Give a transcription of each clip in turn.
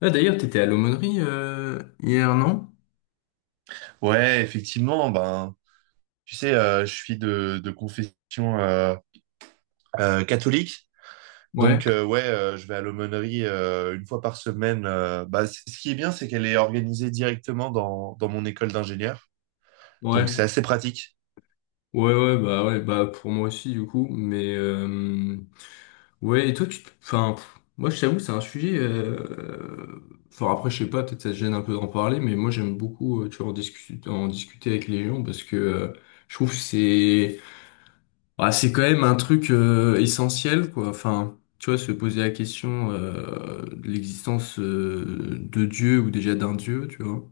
Ah, d'ailleurs, t'étais à l'aumônerie hier, non? Ouais, effectivement, ben, tu sais, je suis de confession euh, catholique. Ouais, Donc, ouais, je vais à l'aumônerie une fois par semaine. Bah, ce qui est bien, c'est qu'elle est organisée directement dans mon école d'ingénieur. Donc, c'est ouais, assez pratique. ouais, ouais, bah pour moi aussi du coup, mais ouais, et toi, tu, enfin, pff, moi je t'avoue, c'est un sujet, enfin après je sais pas, peut-être ça te gêne un peu d'en parler, mais moi j'aime beaucoup, tu vois, en discuter avec les gens parce que je trouve que c'est, bah, c'est quand même un truc essentiel, quoi, enfin. Tu vois, se poser la question de l'existence de Dieu ou déjà d'un Dieu, tu vois.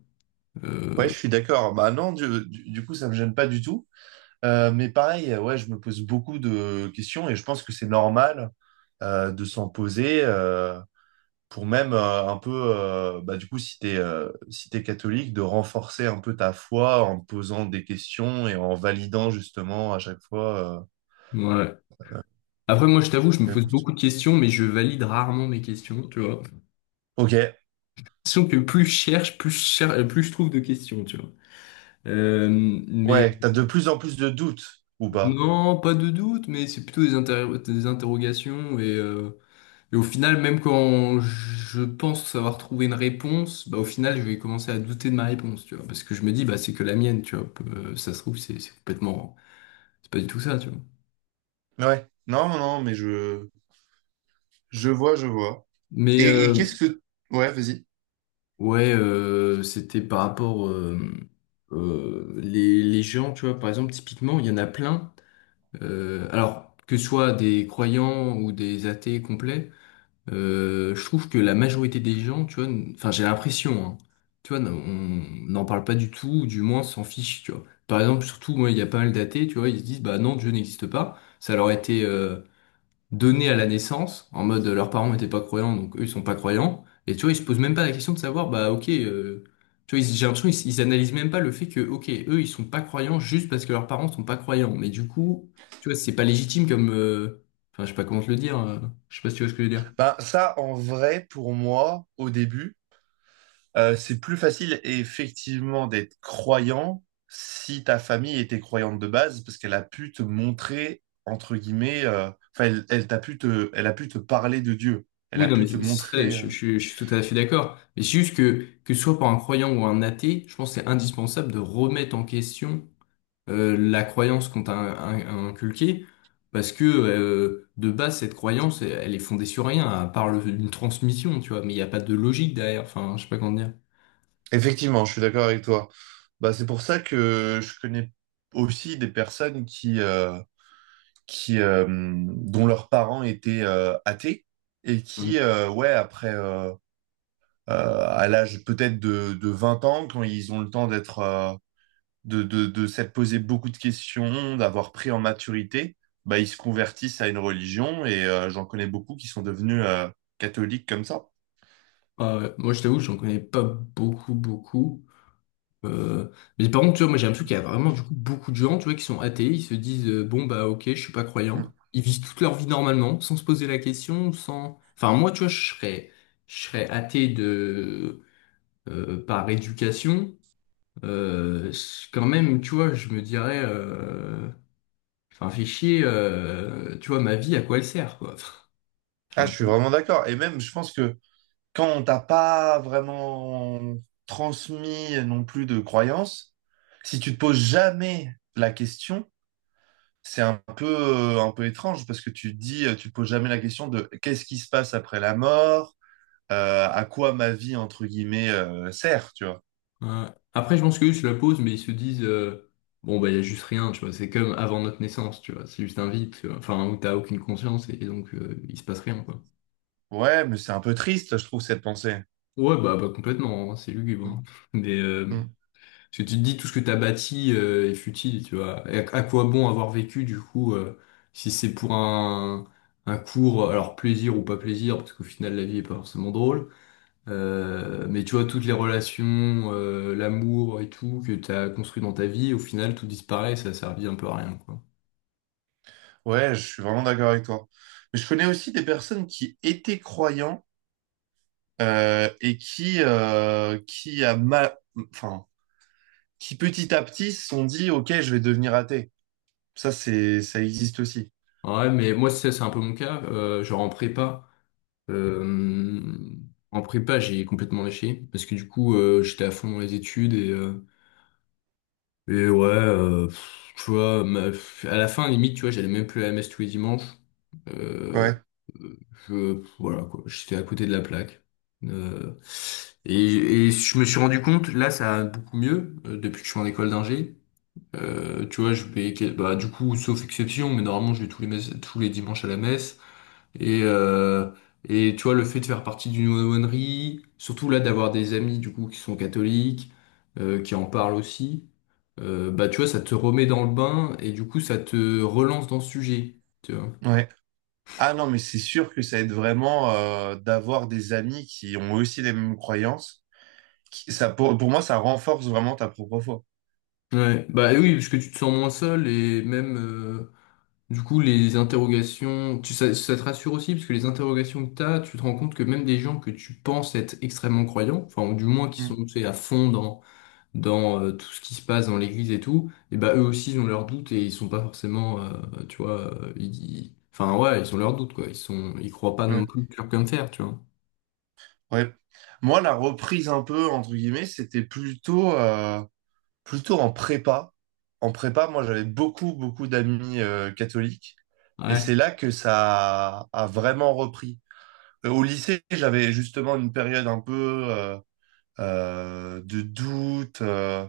euh, Ouais, je suis d'accord. Bah non, du coup, ça me gêne pas du tout. Mais pareil, ouais, je me pose beaucoup de questions et je pense que c'est normal de s'en poser. Pour même un peu, bah, du coup, si t'es catholique, de renforcer un peu ta foi en posant des questions et en validant justement à chaque fois. Ouais. Après, moi, je t'avoue, je me pose Réponse. beaucoup de questions, mais je valide rarement mes questions, tu vois. Ok, Sauf que plus je cherche, plus je trouve de questions, tu vois. Euh, mais ouais, t'as de plus en plus de doutes ou pas? non, pas de doute, mais c'est plutôt des interrogations. Et au final, même quand je pense savoir trouver une réponse, bah, au final, je vais commencer à douter de ma réponse, tu vois. Parce que je me dis, bah, c'est que la mienne, tu vois. Ça se trouve, c'est complètement... C'est pas du tout ça, tu vois. Ouais, non, non, non, mais je vois, je vois. Mais, Et qu'est-ce que... Ouais, vas-y. ouais, c'était par rapport les gens, tu vois, par exemple, typiquement, il y en a plein. Alors, que ce soit des croyants ou des athées complets, je trouve que la majorité des gens, tu vois, enfin, j'ai l'impression, hein, tu vois, on n'en parle pas du tout, ou du moins s'en fiche, tu vois. Par exemple, surtout, moi, il y a pas mal d'athées, tu vois, ils se disent, bah non, Dieu n'existe pas. Ça leur a été donnés à la naissance, en mode leurs parents n'étaient pas croyants, donc eux ils sont pas croyants. Et tu vois, ils se posent même pas la question de savoir, bah ok, tu vois, j'ai l'impression qu'ils ils analysent même pas le fait que, ok, eux ils sont pas croyants juste parce que leurs parents sont pas croyants. Mais du coup, tu vois, c'est pas légitime comme, enfin je sais pas comment te le dire, je sais pas si tu vois ce que je veux dire. Bah, ça, en vrai, pour moi, au début, c'est plus facile effectivement d'être croyant si ta famille était croyante de base, parce qu'elle a pu te montrer, entre guillemets, enfin, elle a pu te parler de Dieu. Elle Oui, a non, mais pu te montrer. Je suis tout à fait d'accord. Mais c'est juste que ce soit pour un croyant ou un athée, je pense que c'est indispensable de remettre en question la croyance qu'on t'a inculquée, parce que de base, cette croyance, elle, elle est fondée sur rien, à part une transmission, tu vois, mais il n'y a pas de logique derrière, enfin, je sais pas comment dire. Effectivement, je suis d'accord avec toi. Bah, c'est pour ça que je connais aussi des personnes dont leurs parents étaient athées et qui, Ouais. Ouais, après, à l'âge peut-être de 20 ans, quand ils ont le temps d'être de s'être posé beaucoup de questions, d'avoir pris en maturité, bah, ils se convertissent à une religion et j'en connais beaucoup qui sont devenus catholiques comme ça. Ah ouais. Moi, je t'avoue, j'en connais pas beaucoup, beaucoup. Euh, mais par contre, tu vois, moi, j'ai l'impression qu'il y a vraiment, du coup, beaucoup de gens, tu vois, qui sont athées, ils se disent, bon, bah, ok, je suis pas Mm. croyant. Ils vivent toute leur vie normalement, sans se poser la question, sans... Enfin, moi, tu vois, je serais athée de... par éducation, quand même, tu vois, je me dirais, enfin, fais chier, tu vois, ma vie, à quoi elle sert, quoi. Ah, Enfin, je suis tu vois. vraiment d'accord. Et même, je pense que quand on t'a pas vraiment transmis non plus de croyances, si tu te poses jamais la question, c'est un peu étrange parce que tu te dis, tu te poses jamais la question de qu'est-ce qui se passe après la mort, à quoi ma vie, entre guillemets, sert, tu vois. Ouais. Après, je pense qu'eux se la posent, mais ils se disent, bon, bah, il y a juste rien, tu vois, c'est comme avant notre naissance, tu vois, c'est juste un vide, tu vois. Enfin, où t'as aucune conscience et donc il se passe rien, quoi. Ouais, mais c'est un peu triste, je trouve, cette pensée. Ouais, bah, bah complètement, hein, c'est lugubre, Mm, hein. Mais, mm. parce que tu te dis tout ce que t'as bâti est futile, tu vois. Et à quoi bon avoir vécu du coup si c'est pour un court, alors plaisir ou pas plaisir, parce qu'au final la vie est pas forcément drôle. Mais tu vois toutes les relations, l'amour et tout que t'as construit dans ta vie, au final tout disparaît, ça a servi un peu à rien, quoi. Ouais, je suis vraiment d'accord avec toi. Mais je connais aussi des personnes qui étaient croyants et enfin, qui petit à petit se sont dit, OK, je vais devenir athée. Ça, ça existe aussi. Ouais, mais moi c'est un peu mon cas. Genre euh, en prépa j'ai complètement lâché parce que du coup j'étais à fond dans les études et et ouais, pff, tu vois, pff, à la fin, limite, tu vois, j'allais même plus à la messe tous les dimanches. Euh, Ouais, je, voilà, quoi, j'étais à côté de la plaque. Euh, et je me suis rendu compte, là, ça a beaucoup mieux, depuis que je suis en école d'ingé. Tu vois, je vais, bah, du coup, sauf exception, mais normalement, je vais tous les, tous les dimanches à la messe. Et, euh, et tu vois, le fait de faire partie d'une aumônerie, surtout là d'avoir des amis du coup qui sont catholiques, qui en parlent aussi, bah tu vois, ça te remet dans le bain et du coup ça te relance dans ce sujet. Tu vois. ouais. Ah non, mais c'est sûr que ça aide vraiment d'avoir des amis qui ont aussi les mêmes croyances. Ça, pour moi, ça renforce vraiment ta propre foi. Ouais, bah oui, parce que tu te sens moins seul et même du coup les interrogations, tu, ça te rassure aussi parce que les interrogations que t'as, tu te rends compte que même des gens que tu penses être extrêmement croyants, enfin ou du moins qui Mm. sont tu sais, à fond dans dans tout ce qui se passe dans l'église et tout, et bah eux aussi ils ont leurs doutes et ils sont pas forcément, tu vois, enfin ouais, ils ont leurs doutes quoi, ils sont, ils croient pas non Ouais. plus dur comme fer, tu vois. Ouais. Moi, la reprise un peu, entre guillemets, c'était plutôt en prépa. En prépa, moi, j'avais beaucoup, beaucoup d'amis catholiques. Et Ouais, c'est là que ça a vraiment repris. Au lycée, j'avais justement une période un peu euh, de doute.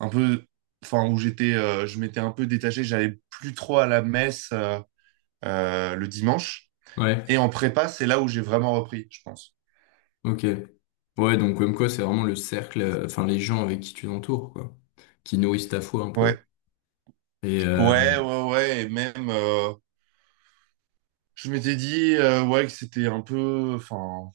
Un peu, enfin, je m'étais un peu détaché, j'allais plus trop à la messe le dimanche. ouais, Et en prépa, c'est là où j'ai vraiment repris, je pense. ok. Ouais, donc comme quoi c'est vraiment le cercle, enfin les gens avec qui tu t'entoures quoi, qui nourrissent ta foi un peu. Ouais, Et ouais, ouais, ouais. Et même, je m'étais dit, ouais, que c'était un peu, enfin,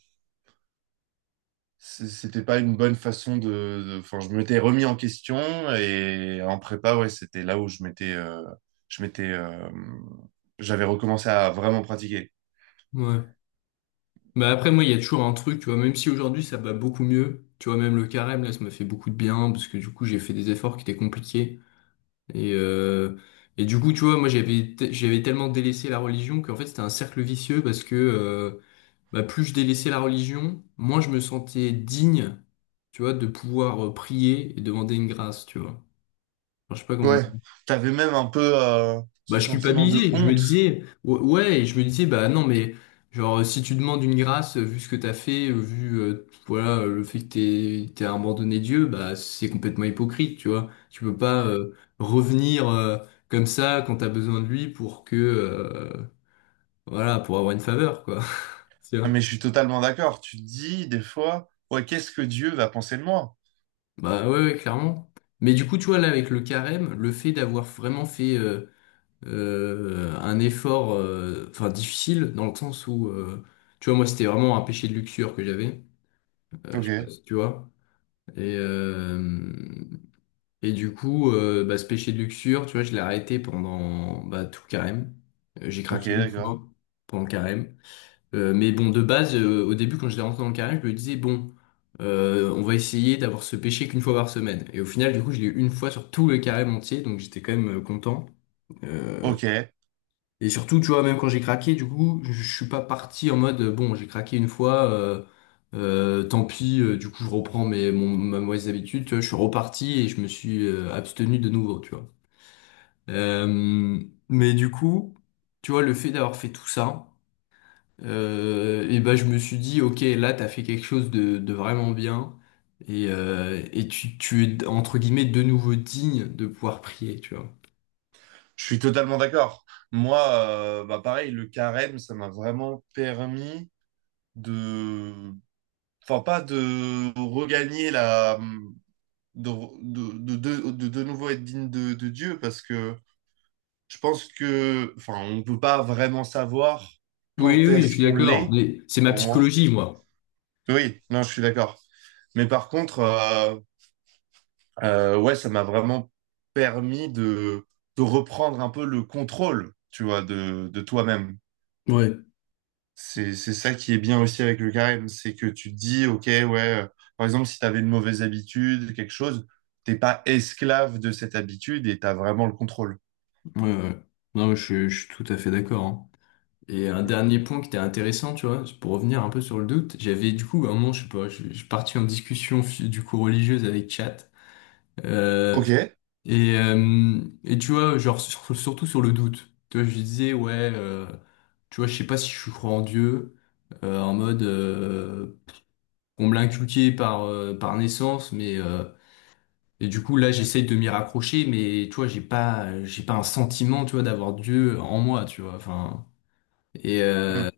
c'était pas une bonne façon enfin, je m'étais remis en question. Et en prépa, ouais, c'était là où je m'étais, euh, j'avais recommencé à vraiment pratiquer. ouais. Bah après moi il y a toujours un truc, tu vois, même si aujourd'hui ça va beaucoup mieux, tu vois, même le carême là ça m'a fait beaucoup de bien parce que du coup j'ai fait des efforts qui étaient compliqués. Et, euh, et du coup, tu vois, j'avais tellement délaissé la religion qu'en fait c'était un cercle vicieux parce que bah, plus je délaissais la religion, moins je me sentais digne, tu vois, de pouvoir prier et demander une grâce, tu vois. Enfin, je sais pas comment Ouais, t'avais même un peu bah, ce je sentiment de culpabilisais. Je me honte. disais, ouais, et je me disais, bah non, mais genre, si tu demandes une grâce, vu ce que t'as fait, vu, voilà, le fait que t'aies abandonné Dieu, bah, c'est complètement hypocrite, tu vois. Tu peux pas, revenir, comme ça quand t'as besoin de lui pour que, voilà, pour avoir une faveur, quoi. Tu Ah, vois. mais je suis totalement d'accord. Tu te dis des fois, ouais, qu'est-ce que Dieu va penser de moi? Bah, ouais, ouais, clairement. Mais du coup, tu vois, là, avec le carême, le fait d'avoir vraiment fait, un effort enfin difficile dans le sens où tu vois moi c'était vraiment un péché de luxure que j'avais je Ok, sais pas si tu vois et euh, et du coup bah, ce péché de luxure tu vois je l'ai arrêté pendant bah, tout le carême. J'ai ok, craqué une d'accord. fois pendant le carême. Mais bon de base au début quand j'étais rentré dans le carême je me disais bon on va essayer d'avoir ce péché qu'une fois par semaine et au final du coup je l'ai eu une fois sur tout le carême entier donc j'étais quand même content. Euh, Ok, je Et surtout, tu vois, même quand j'ai craqué, du coup, je suis pas parti en mode, bon, j'ai craqué une fois, tant pis, du coup, je reprends ma mauvaise habitude, tu vois, je suis reparti et je me suis abstenu de nouveau, tu vois. Euh, mais du coup, tu vois, le fait d'avoir fait tout ça, et ben, je me suis dit, ok, là, t'as fait quelque chose de vraiment bien, et tu es, entre guillemets, de nouveau digne de pouvoir prier, tu vois. suis totalement d'accord. Moi, bah pareil, le carême, ça m'a vraiment permis de, enfin pas de regagner la, de, nouveau être digne de Dieu, parce que je pense que, enfin, on peut pas vraiment savoir Oui, quand oui, je est-ce suis qu'on d'accord. l'est, Mais c'est ma pour moi. psychologie, moi. Oui, non, je suis d'accord. Mais par contre. Ouais, ça m'a vraiment permis de reprendre un peu le contrôle, tu vois, de toi-même. Ouais. C'est ça qui est bien aussi avec le carême, c'est que tu te dis, ok, ouais, par exemple, si tu avais une mauvaise habitude, quelque chose, t'es pas esclave de cette habitude et tu as vraiment le contrôle. Ouais, ouais. Non, mais je suis tout à fait d'accord, hein. Et un dernier point qui était intéressant, tu vois, pour revenir un peu sur le doute, j'avais du coup, à un moment, je sais pas, je suis parti en discussion du coup religieuse avec Chat. Euh, Ok. et, et tu vois, genre, surtout sur le doute. Tu vois, je lui disais, ouais, tu vois, je sais pas si je crois en Dieu, en mode, on me l'a inculqué par, par naissance, mais et du coup, là, j'essaye de m'y raccrocher, mais tu vois, j'ai pas un sentiment, tu vois, d'avoir Dieu en moi, tu vois. Enfin, et, Mm. euh,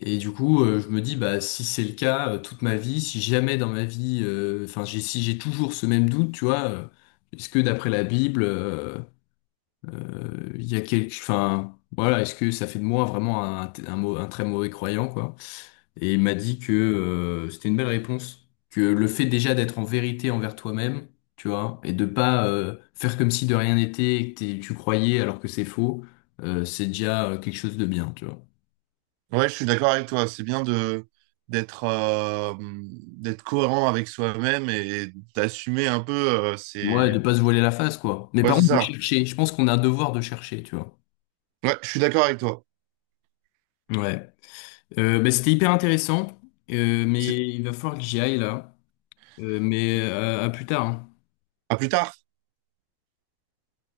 et du coup, je me dis, bah, si c'est le cas, toute ma vie, si jamais dans ma vie, enfin, j'ai, si j'ai toujours ce même doute, tu vois, est-ce que d'après la Bible, il y a quelque, enfin, voilà, est-ce que ça fait de moi vraiment un, un très mauvais croyant, quoi? Et il m'a dit que c'était une belle réponse, que le fait déjà d'être en vérité envers toi-même, tu vois, et de pas faire comme si de rien n'était, et que tu croyais alors que c'est faux, c'est déjà quelque chose de bien, tu vois. Ouais, je suis d'accord avec toi. C'est bien de d'être euh, d'être cohérent avec soi-même et d'assumer un peu. Ouais, de C'est pas se voiler la face, quoi. Mais Ouais, par c'est contre, de ça. chercher. Je pense qu'on a un devoir de chercher, tu vois. Ouais, je suis d'accord avec toi. Ouais. Bah, c'était hyper intéressant, C'est... mais il va falloir que j'y aille là. Mais à plus tard, hein. À plus tard.